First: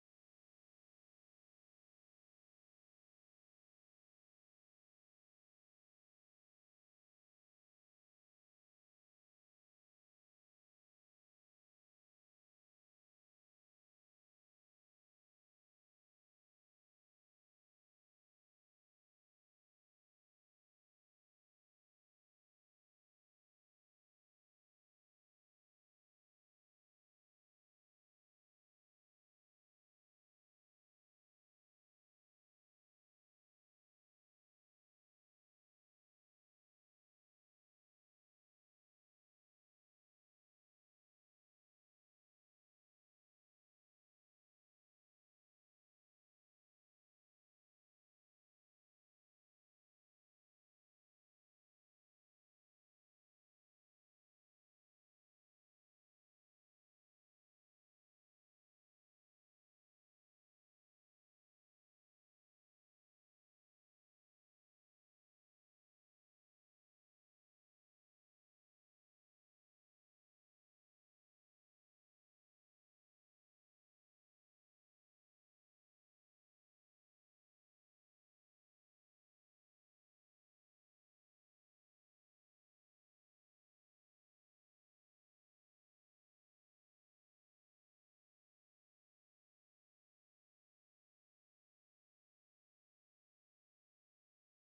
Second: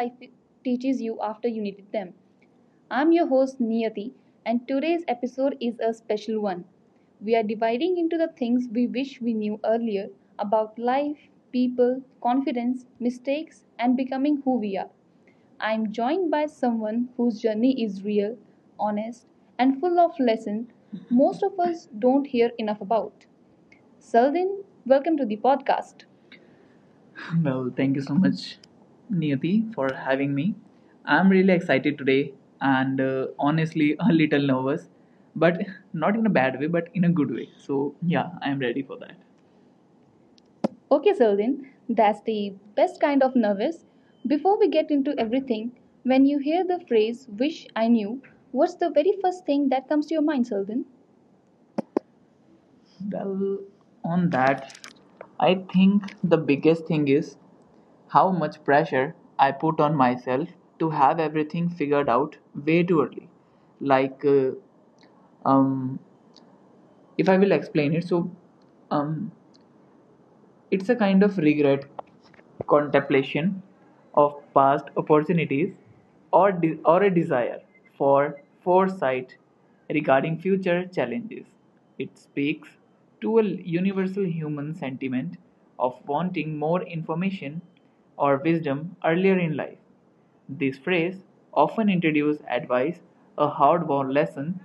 life teaches you after you needed them. I'm your host Niyati, and today's episode is a special one. We are dividing into the things we wish we knew earlier about life, people, confidence, mistakes, and becoming who we are. I'm joined by someone whose journey is real, honest, and full of lessons most of us don't hear enough about. Saldin, welcome to the podcast. Well, thank you so much, Niyati, for having me. I'm really excited today and honestly a little nervous, but not in a bad way, but in a good way. So, yeah, I'm ready for that. Okay, Zeldin, that's the best kind of nervous. Before we get into everything, when you hear the phrase wish I knew, what's the very first thing that comes to your mind, Zeldin? Well, on that, I think the biggest thing is how much pressure I put on myself to have everything figured out way too early. Like, um, if I will explain it, so um, it's a kind of regret, contemplation of past opportunities, or a desire for foresight regarding future challenges. It speaks to a universal human sentiment of wanting more information or wisdom earlier in life. This phrase often introduces advice, a hard-won lesson,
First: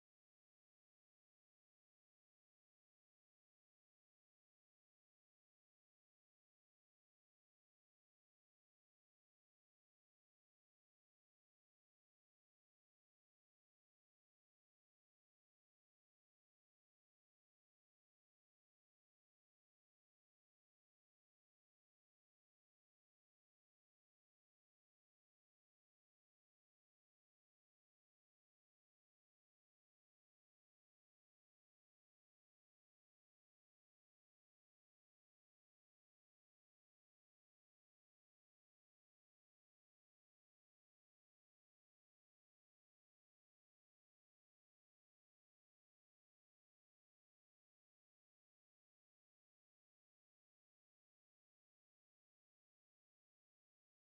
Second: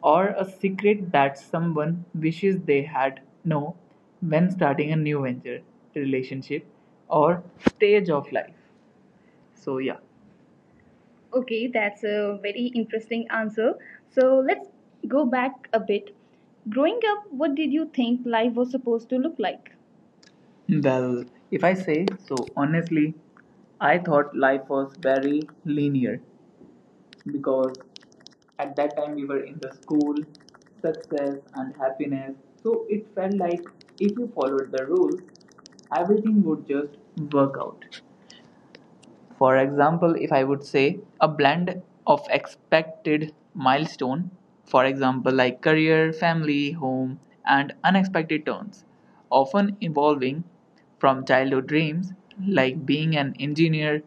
or a secret that someone wishes they had known when starting a new venture, relationship, or stage of life. So yeah. Okay, that's a very interesting answer. So let's go back a bit. Growing up, what did you think life was supposed to look like? Well, if I say so honestly, I thought life was very linear, because at that time we were in the school success and happiness, so it felt like if you followed the rules everything would just work out. For example, if I would say, a blend of expected milestone, for example, like career, family, home, and unexpected turns, often evolving from childhood dreams like being an engineer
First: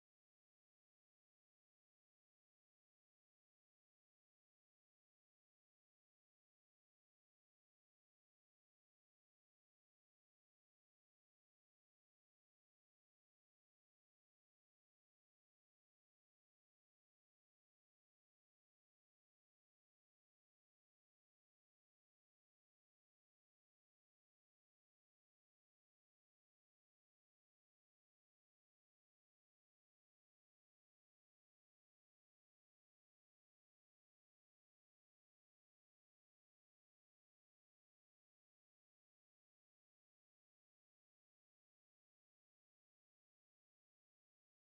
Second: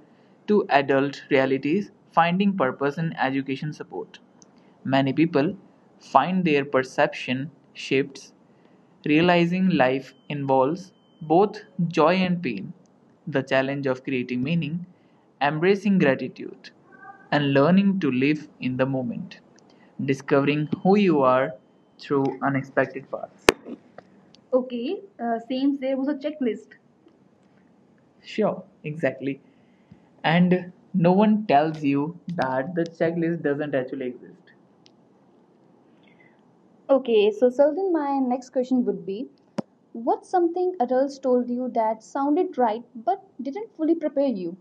to adult realities, finding purpose in education support. Many people find their perception shifts, realizing life involves both joy and pain, the challenge of creating meaning, embracing gratitude, and learning to live in the moment, discovering who you are through unexpected paths. Okay, seems there was a checklist. Sure, exactly. And no one tells you that the checklist doesn't actually exist. Okay, so Sultan, my next question would be, what's something adults told you that sounded right but didn't fully prepare you?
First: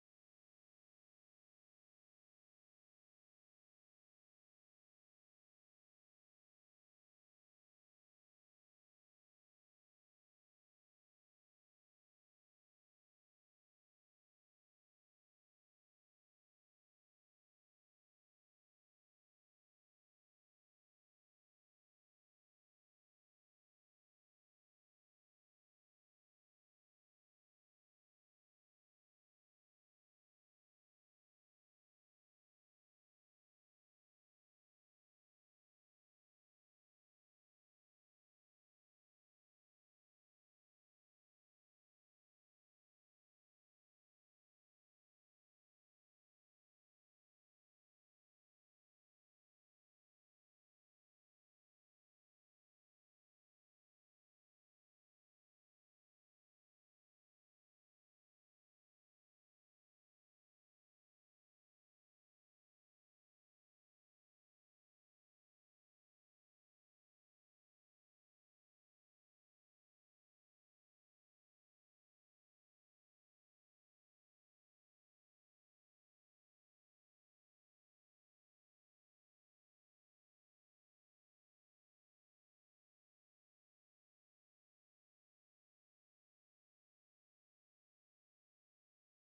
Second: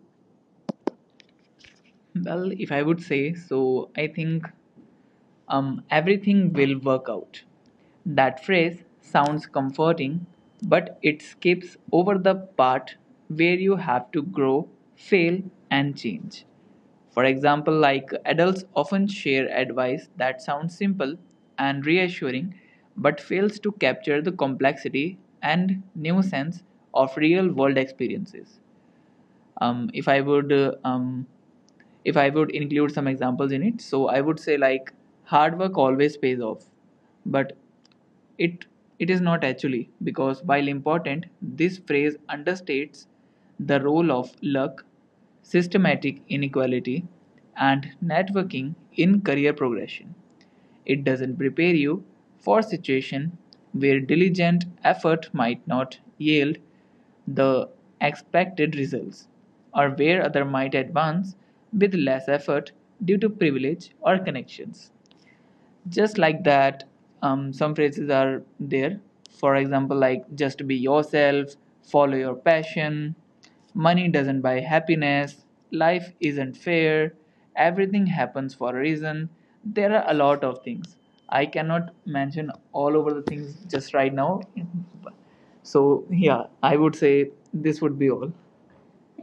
Well, if I would say so, I think everything will work out. That phrase sounds comforting, but it skips over the part where you have to grow, fail, and change. For example, like adults often share advice that sounds simple and reassuring but fails to capture the complexity and nuisance of real world experiences. um, if i would uh, um, if I would include some examples in it, so I would say, like, hard work always pays off, but it it is not actually, because while important, this phrase understates the role of luck, systematic inequality, and networking in career progression. It doesn't prepare you for situations where diligent effort might not yield the expected results, or where others might advance with less effort due to privilege or connections. Just like that, some phrases are there, for example, like just be yourself, follow your passion, money doesn't buy happiness, life isn't fair, everything happens for a reason. There are a lot of things, I cannot mention all over the things just right now. So yeah, I would say this would be all.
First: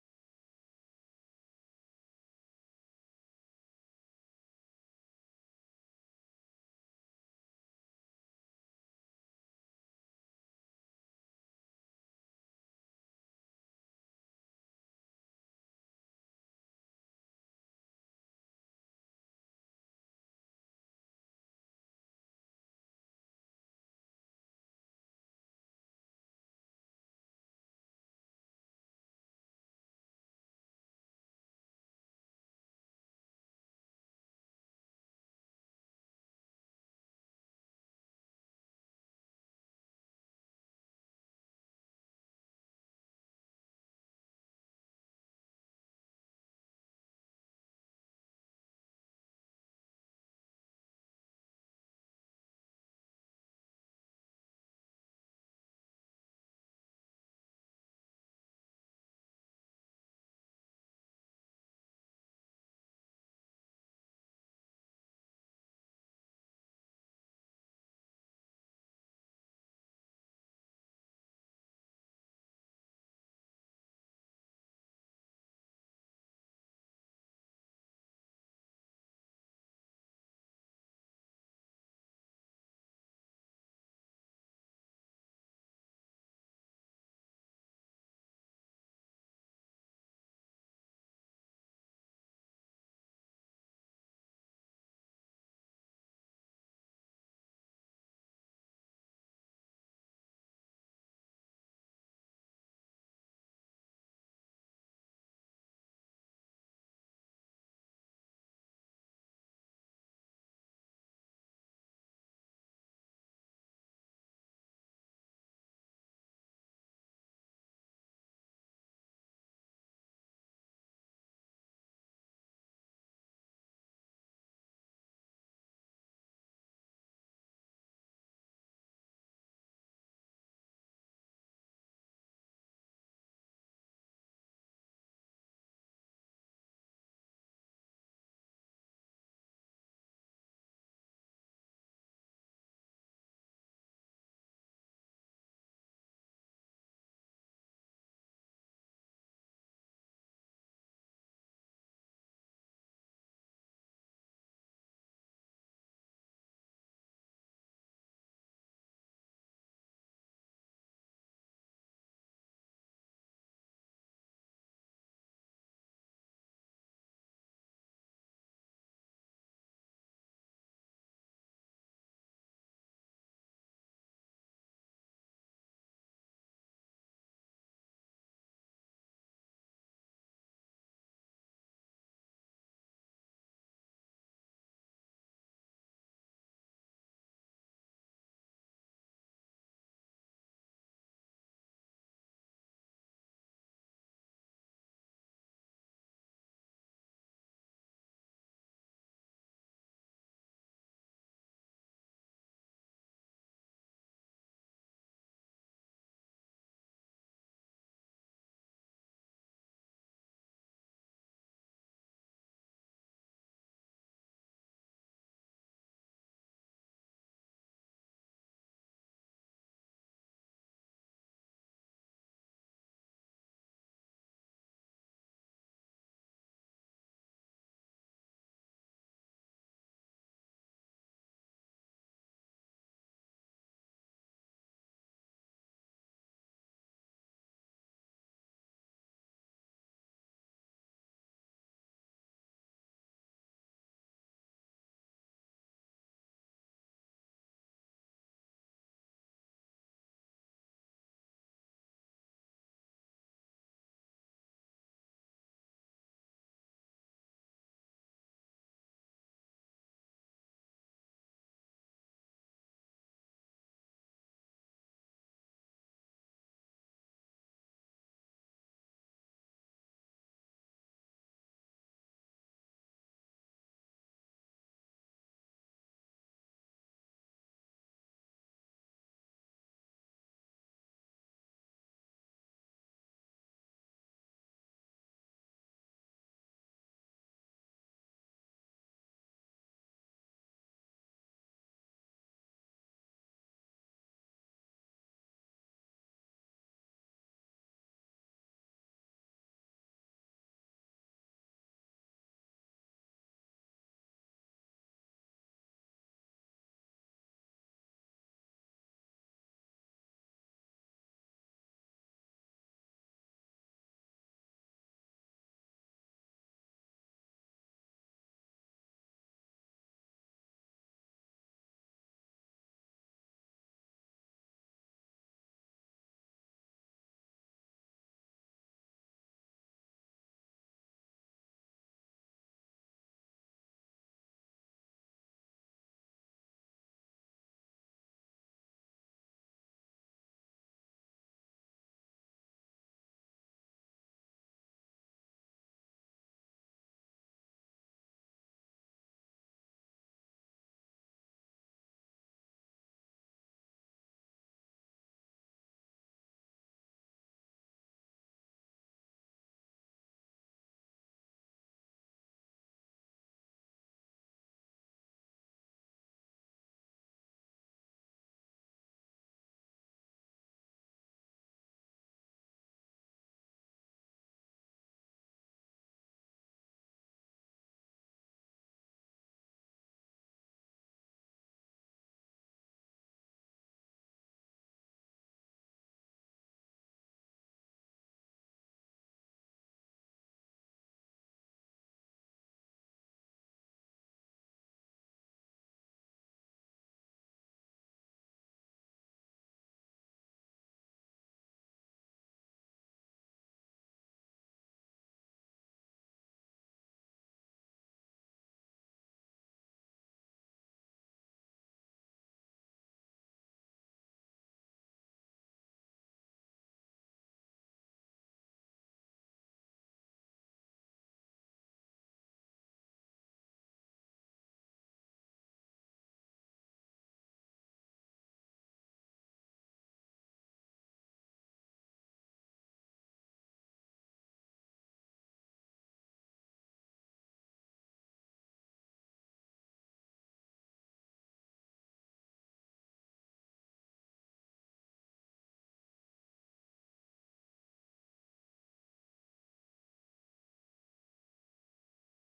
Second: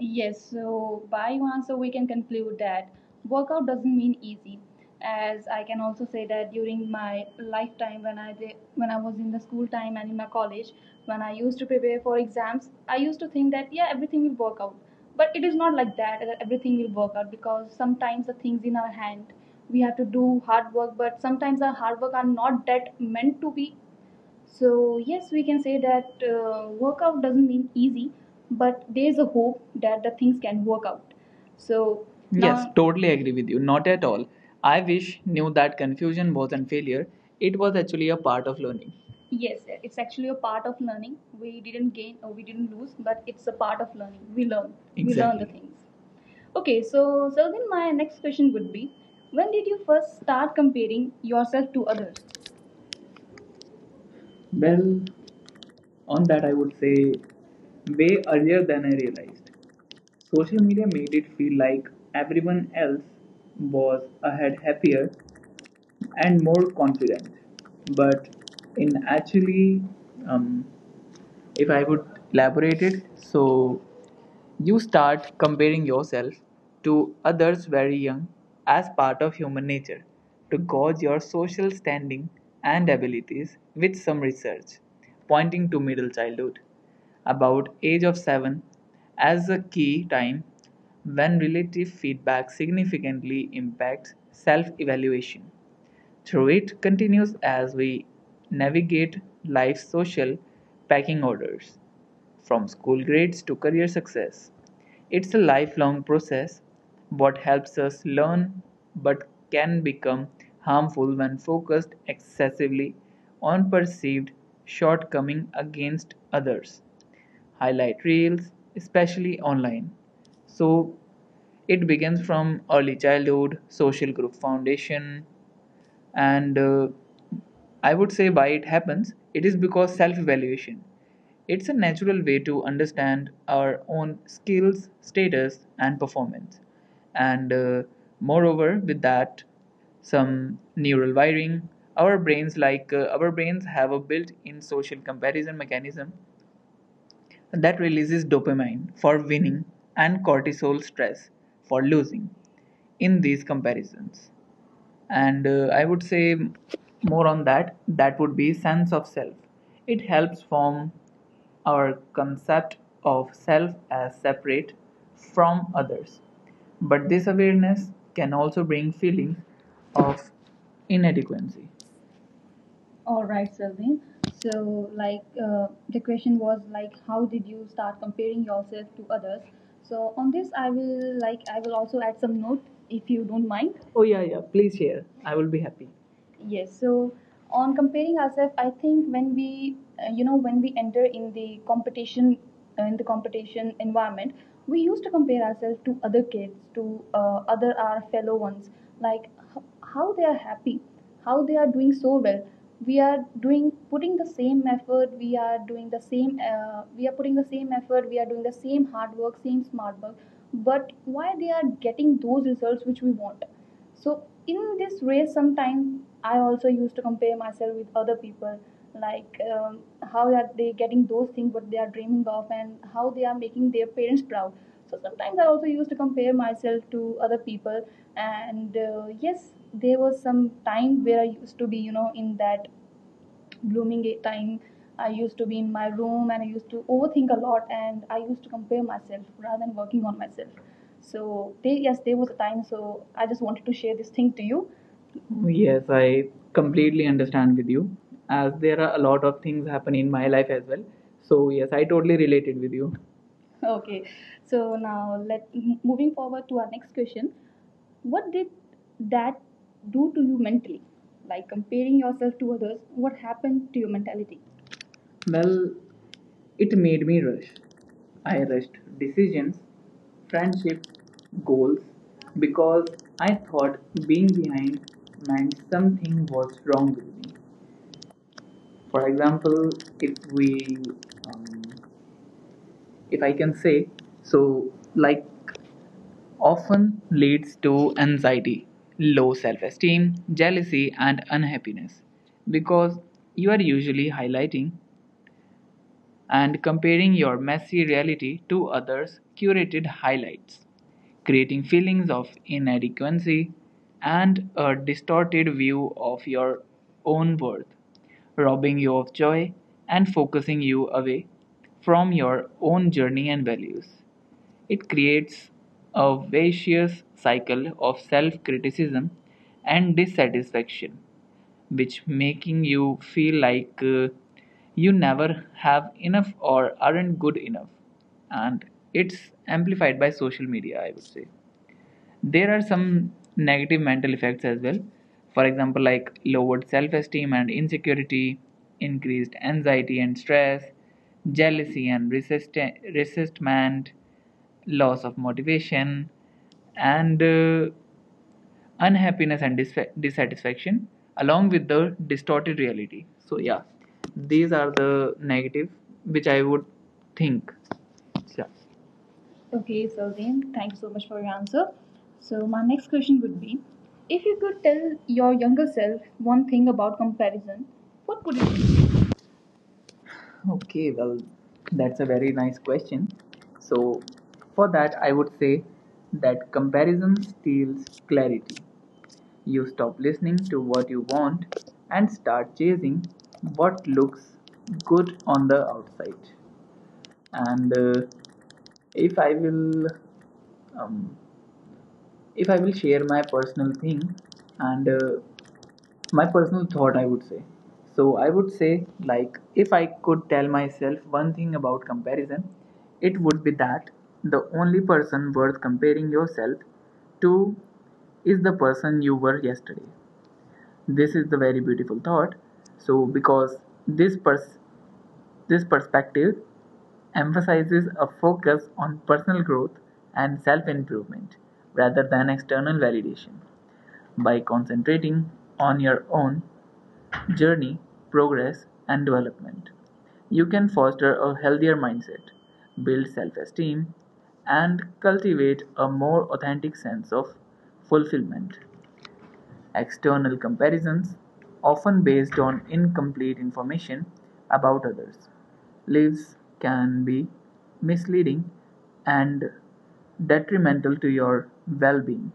Yes, so by one, so we can conclude that workout doesn't mean easy. As I can also say that during my lifetime, when I was in the school time and in my college, when I used to prepare for exams, I used to think that yeah, everything will work out. But it is not like that. That everything will work out, because sometimes the things in our hand, we have to do hard work. But sometimes our hard work are not that meant to be. So, yes, we can say that workout doesn't mean easy, but there's a hope that the things can work out. So, yes, now, totally agree with you. Not at all. I wish knew that confusion wasn't failure. It was actually a part of learning. Yes, it's actually a part of learning. We didn't gain or we didn't lose, but it's a part of learning. We learn the, Exactly, things. Okay, so, then my next question would be, when did you first start comparing yourself to others? Well, on that I would say way earlier than I realized. Social media made it feel like everyone else was ahead, happier, and more confident. But in actually, um, if I would elaborate it, so you start comparing yourself to others very young, as part of human nature to gauge your social standing and abilities, with some research pointing to middle childhood, about age of 7, as a key time when relative feedback significantly impacts self evaluation. Through it continues as we navigate life's social packing orders, from school grades to career success. It's a lifelong process. What helps us learn but can become harmful when focused excessively on perceived shortcomings against others' highlight reels, especially online. So it begins from early childhood, social group foundation, and I would say why it happens. It is because self evaluation. It's a natural way to understand our own skills, status, and performance. And moreover, with that, some neural wiring. Our brains, have a built in social comparison mechanism that releases dopamine for winning and cortisol stress for losing in these comparisons. And I would say more on that, that would be sense of self. It helps form our concept of self as separate from others, but this awareness can also bring feelings of inadequacy. All right, Selvin. So, like, the question was, like, how did you start comparing yourself to others? So, on this, I will also add some note, if you don't mind. Oh, yeah, yeah. Please share. I will be happy. Yes. So on comparing ourselves, I think when we enter in the competition environment, we used to compare ourselves to other kids, to other our fellow ones, like how they are happy, how they are doing so well. We are doing putting the same effort. We are doing the same. We are putting the same effort. We are doing the same hard work, same smart work. But why they are getting those results which we want? So in this race sometimes I also used to compare myself with other people, like how are they getting those things what they are dreaming of, and how they are making their parents proud. So sometimes I also used to compare myself to other people. And yes, there was some time where I used to be, in that blooming time, I used to be in my room and I used to overthink a lot and I used to compare myself rather than working on myself. So yes, there was a time, so I just wanted to share this thing to you. Yes, I completely understand with you, as there are a lot of things happen in my life as well. So yes, I totally related with you. Okay. So now moving forward to our next question. What did that do to you mentally? Like comparing yourself to others, what happened to your mentality? Well, it made me rush. I rushed decisions, friendships, goals, because I thought being behind meant something was wrong with me. For example, if we, um, if I can say, so, like, often leads to anxiety, low self-esteem, jealousy and unhappiness, because you are usually highlighting and comparing your messy reality to others' curated highlights, creating feelings of inadequacy and a distorted view of your own worth, robbing you of joy and focusing you away from your own journey and values. It creates a vicious cycle of self-criticism and dissatisfaction, which making you feel like you never have enough or aren't good enough, and it's amplified by social media. I would say there are some negative mental effects as well, for example, like lowered self-esteem and insecurity, increased anxiety and stress, jealousy and resistment, loss of motivation, and unhappiness and dissatisfaction, along with the distorted reality. So yeah, these are the negative which I would think, yeah. Okay, Sylvain, thank you so much for your answer. So, my next question would be, if you could tell your younger self one thing about comparison, what would it be? Okay, well, that's a very nice question. So, for that, I would say that comparison steals clarity. You stop listening to what you want and start chasing what looks good on the outside. And if I will um, if I will share my personal thing and my personal thought, I would say. So, I would say, like, if I could tell myself one thing about comparison, it would be that the only person worth comparing yourself to is the person you were yesterday. This is the very beautiful thought. So, because this pers- this perspective emphasizes a focus on personal growth and self improvement rather than external validation. By concentrating on your own journey, progress, and development, you can foster a healthier mindset, build self esteem, and cultivate a more authentic sense of fulfillment. External comparisons, often based on incomplete information about others' lives, can be misleading and detrimental to your well being.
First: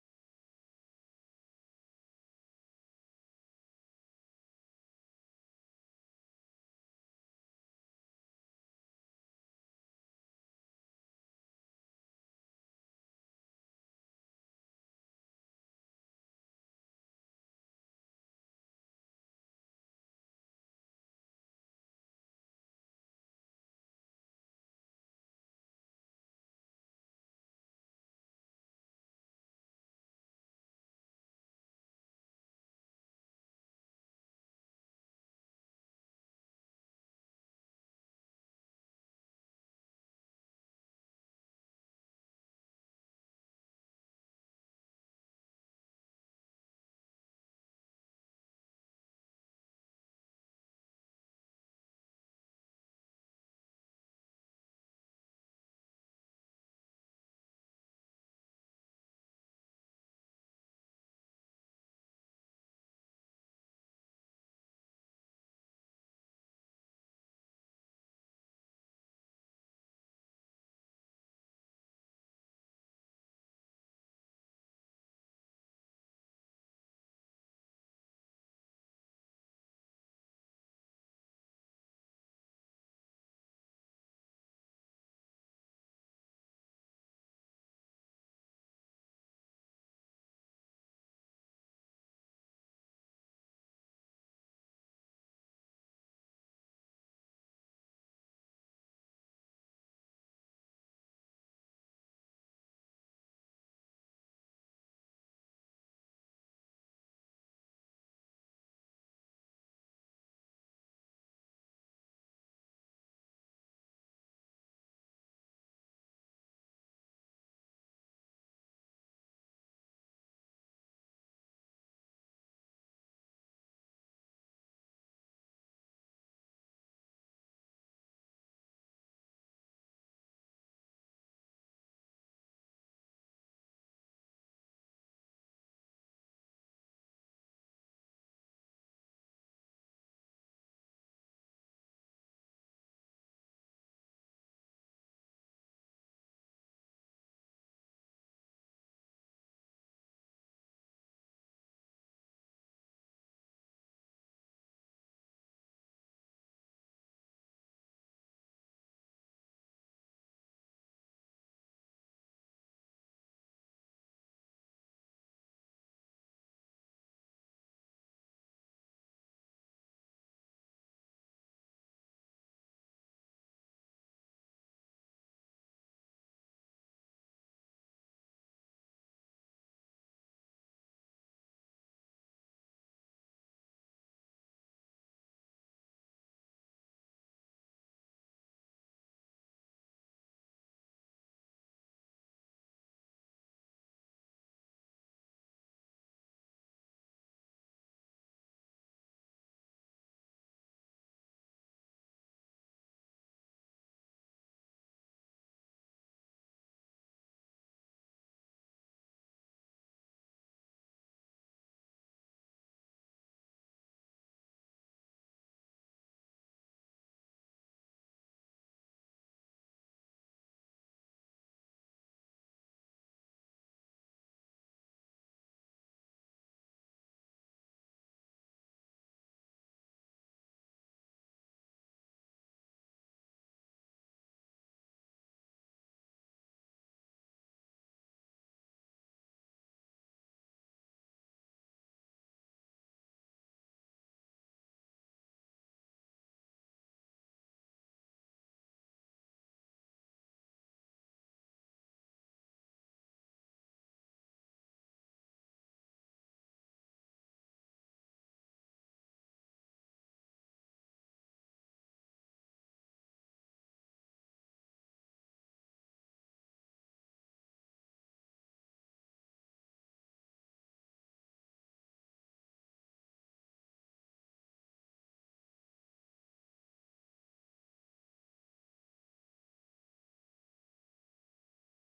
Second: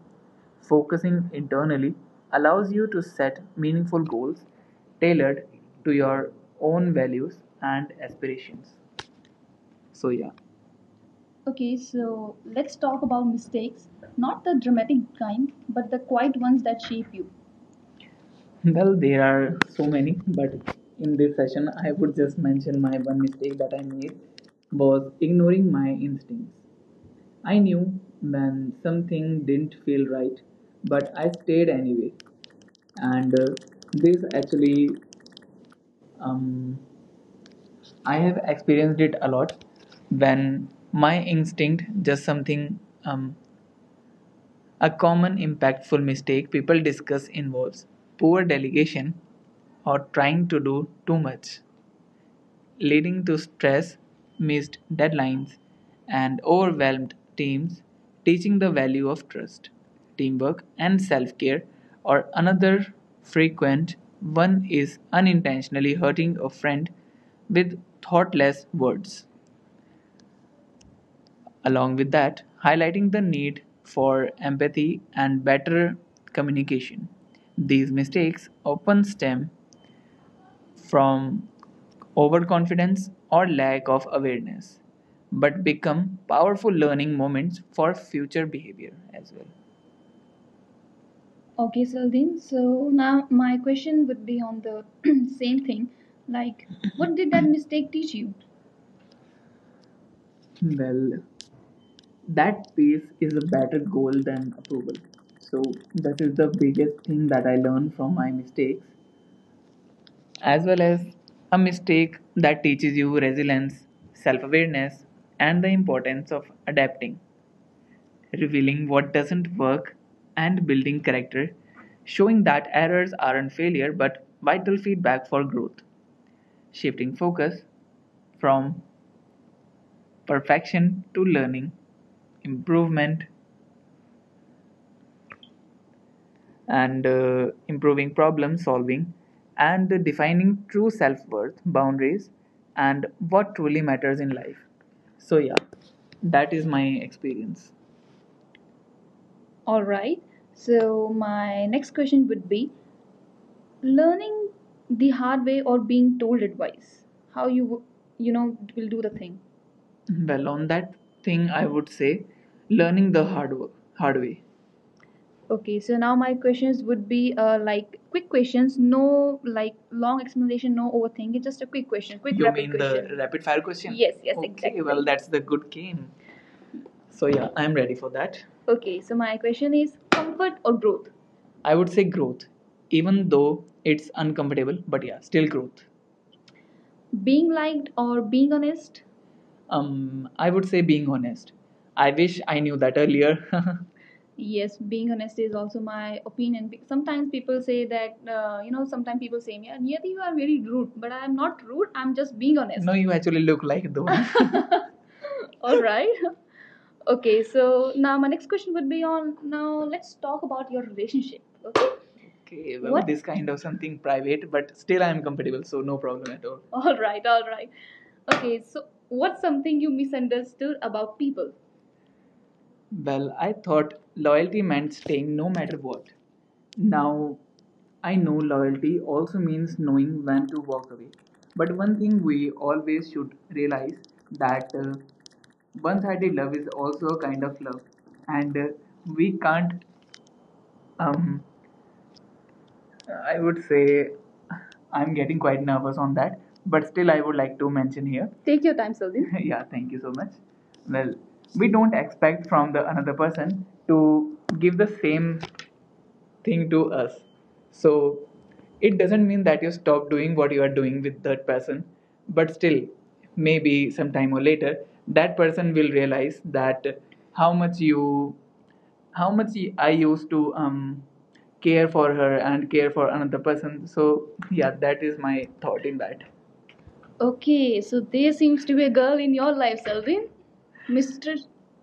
Focusing internally allows you to set meaningful goals tailored to your own values and aspirations. So, yeah. Okay, so let's talk about mistakes. Not the dramatic kind, but the quiet ones that shape you. Well, there are so many, but in this session, I would just mention my one mistake that I made was ignoring my instincts. I knew when something didn't feel right, but I stayed anyway. And this actually, um, I have experienced it a lot when my instinct, just something, a common impactful mistake people discuss involves poor delegation or trying to do too much, leading to stress, missed deadlines, and overwhelmed teams, teaching the value of trust, teamwork, and self care, or another frequent one is unintentionally hurting a friend with thoughtless words. Along with that, highlighting the need for empathy and better communication. These mistakes often stem from overconfidence or lack of awareness, but become powerful learning moments for future behavior as well. Okay, Saldin. So now my question would be on the same thing. Like, what did that mistake teach you? Well, that pace is a better goal than approval. So, that is the biggest thing that I learned from my mistakes, as well as a mistake that teaches you resilience, self awareness, and the importance of adapting, revealing what doesn't work, and building character, showing that errors aren't failure but vital feedback for growth, shifting focus from perfection to learning, improvement, and improving problem solving and defining true self-worth boundaries and what truly matters in life. So yeah, that is my experience. All right. So my next question would be learning the hard way or being told advice. How you know will do the thing. Well, on that thing, I would say learning the hard way. Okay, so now my questions would be like quick questions, no like long explanation, no overthinking, just a quick question, quick. You rapid mean question. The rapid fire question? Yes, yes, okay, exactly. Well, that's the good game. So, yeah, I'm ready for that. Okay, so my question is comfort or growth? I would say growth, even though it's uncomfortable, but yeah, still growth. Being liked or being honest? I would say being honest. I wish I knew that earlier. Yes, being honest is also my opinion. Sometimes people say that sometimes people say, yeah, Niyati, you are very rude, but I am not rude, I'm just being honest. No, you actually look like the one. All right. Okay, so now my next question would be on, now let's talk about your relationship. Okay. Okay, well, what? This kind of something private, but still I am compatible, so no problem at all. All right, all right. Okay, so what's something you misunderstood about people? Well, I thought loyalty meant staying no matter what. Now, I know loyalty also means knowing when to walk away. But one thing we always should realize that one-sided love is also a kind of love, and we can't, um, I would say I'm getting quite nervous on that, but still, I would like to mention here. Take your time, Saldin. Yeah, thank you so much. Well, we don't expect from the another person to give the same thing to us, so it doesn't mean that you stop doing what you are doing with that person, but still maybe sometime or later that person will realize that how much you how much I used to care for her and care for another person. So yeah, that is my thought in that. Okay, so there seems to be a girl in your life, Selvin. Mr.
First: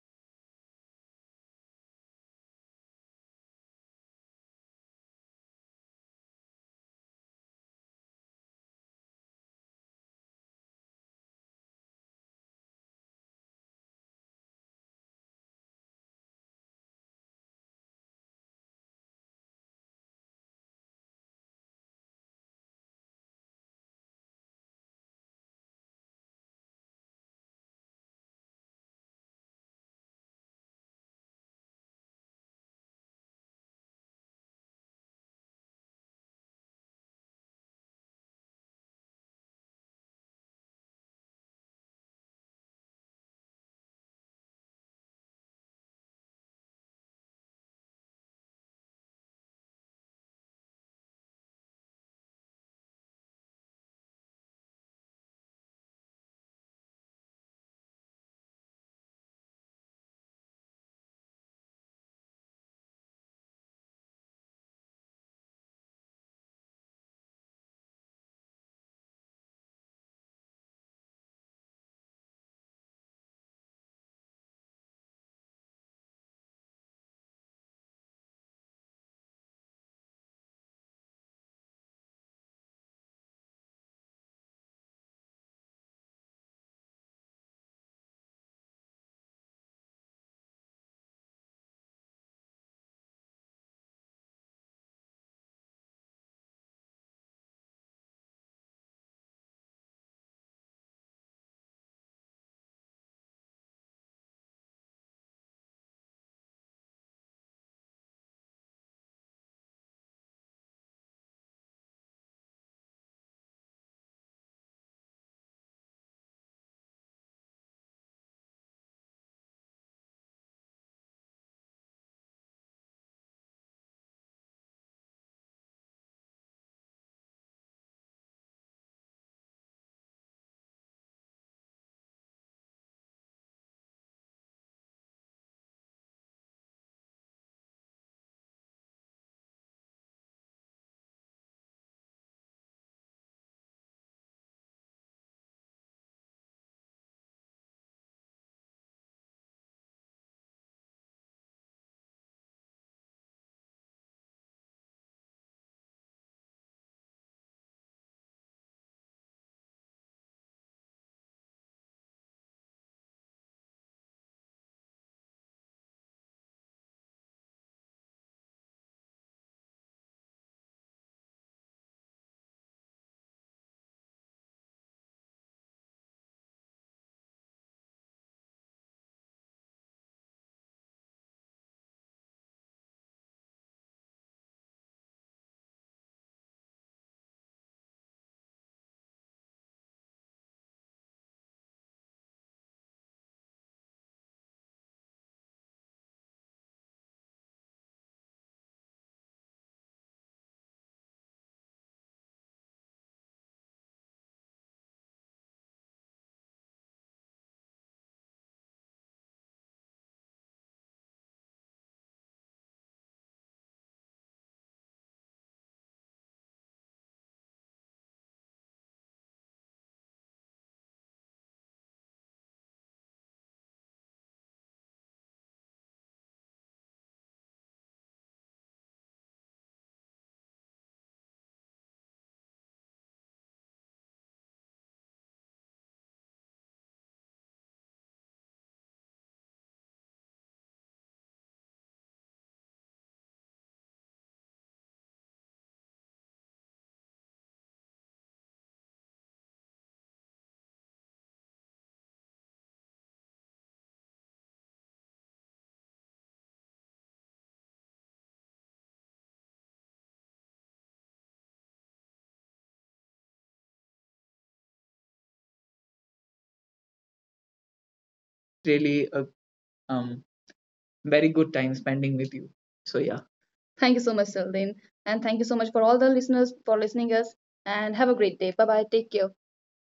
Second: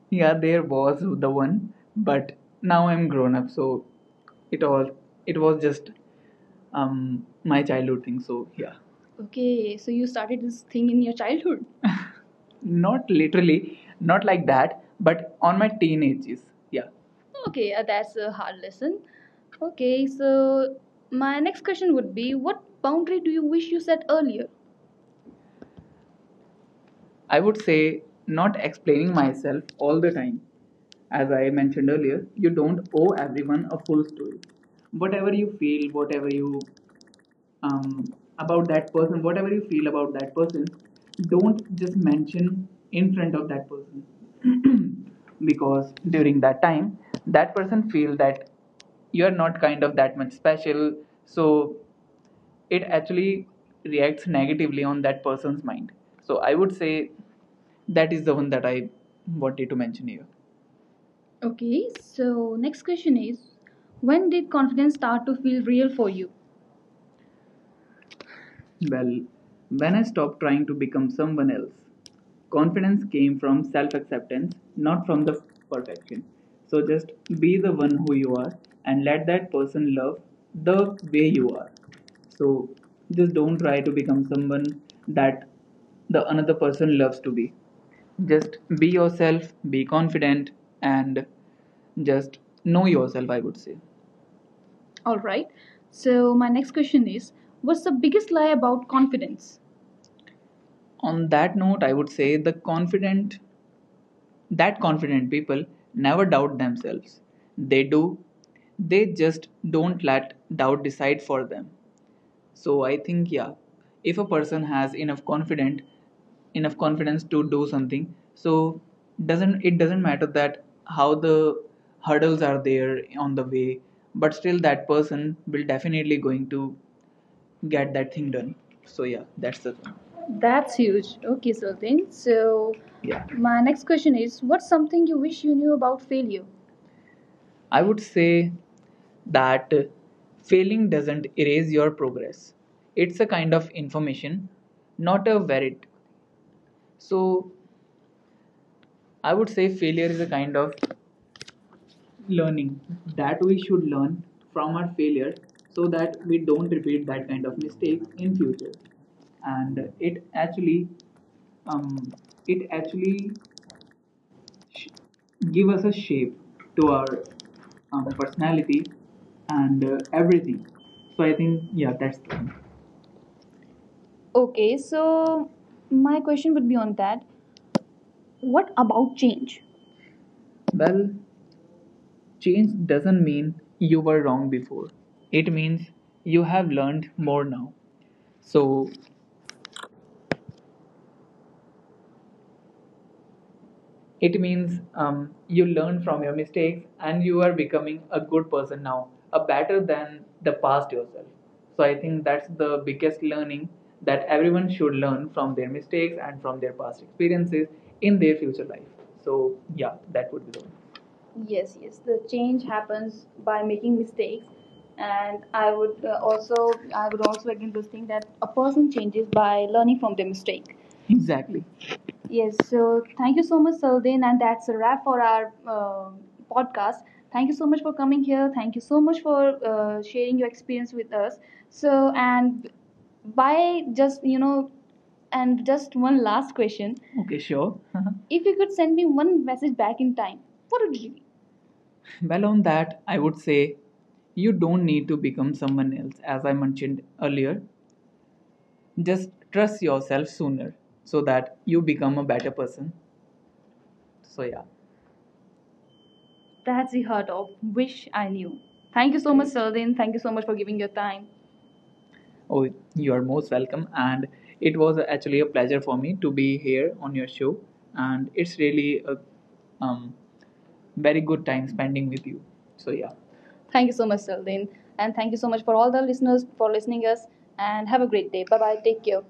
Yeah, there was the one, but now I'm grown up, so it all it was just my childhood thing. So yeah. Okay, so you started this thing in your childhood. Not literally, not like that, but on my teenagers. Yeah. Okay, that's a hard lesson. Okay, so my next question would be, what boundary do you wish you set earlier? I would say not explaining myself all the time. As I mentioned earlier, you don't owe everyone a full story. Whatever you feel, whatever you um, about that person, whatever you feel about that person, don't just mention in front of that person. Because during that time, that person feel that you're not kind of that much special. So it actually reacts negatively on that person's mind. So I would say that is the one that I wanted to mention here. Okay, so next question is, when did confidence start to feel real for you? Well, when I stopped trying to become someone else, confidence came from self acceptance, not from the perfection. So just be the one who you are and let that person love the way you are. So just don't try to become someone that the another person loves to be. Just be yourself, be confident, and just know yourself, I would say. All right. So, my next question is, what's the biggest lie about confidence? On that note, I would say the confident that confident people never doubt themselves. They do, they just don't let doubt decide for them. So I think, yeah, if a person has enough confident, enough confidence to do something, so doesn't it doesn't matter that how the hurdles are there on the way, but still that person will definitely going to get that thing done. So yeah, that's the thing. That's huge. Okay, Sultan. So, yeah, my next question is, what's something you wish you knew about failure? I would say that failing doesn't erase your progress. It's a kind of information, not a verdict. So I would say failure is a kind of learning that we should learn from our failure so that we don't repeat that kind of mistake in future. And it actually, um, it actually give us a shape to our personality and everything. So I think, yeah, that's the thing. Okay, so my question would be on that. What about change? Well, change doesn't mean you were wrong before. It means you have learned more now. So it means, you learn from your mistakes and you are becoming a good person now, a better than the past yourself. So I think that's the biggest learning, that everyone should learn from their mistakes and from their past experiences in their future life. So yeah, that would be the one. Yes, yes. The change happens by making mistakes, and I would also, I would also again this thing that a person changes by learning from their mistake. Exactly. Yes, so thank you so much, Saldin, and that's a wrap for our podcast. Thank you so much for coming here. Thank you so much for sharing your experience with us. So, and by just you know, and just one last question. Okay, sure. If you could send me one message back in time, what would it be? Well, on that, I would say you don't need to become someone else, as I mentioned earlier. Just trust yourself sooner so that you become a better person. So, yeah. That's the heart of Wish I Knew. Thank you so much, Sardin. Thank you so much for giving your time. Oh, you are most welcome. And it was actually a pleasure for me to be here on your show. And Really it's a really a, um, um, very good time very good spending time with you. spending with So you. yeah, So, yeah. Thank you so much, Thank you so Saldin. much, And Sardin. thank you so much And for thank all you the so much for listeners all the for listeners listening us. for listening us. And have a great And day. Bye have a bye. great day. Take Bye care. bye. Take care.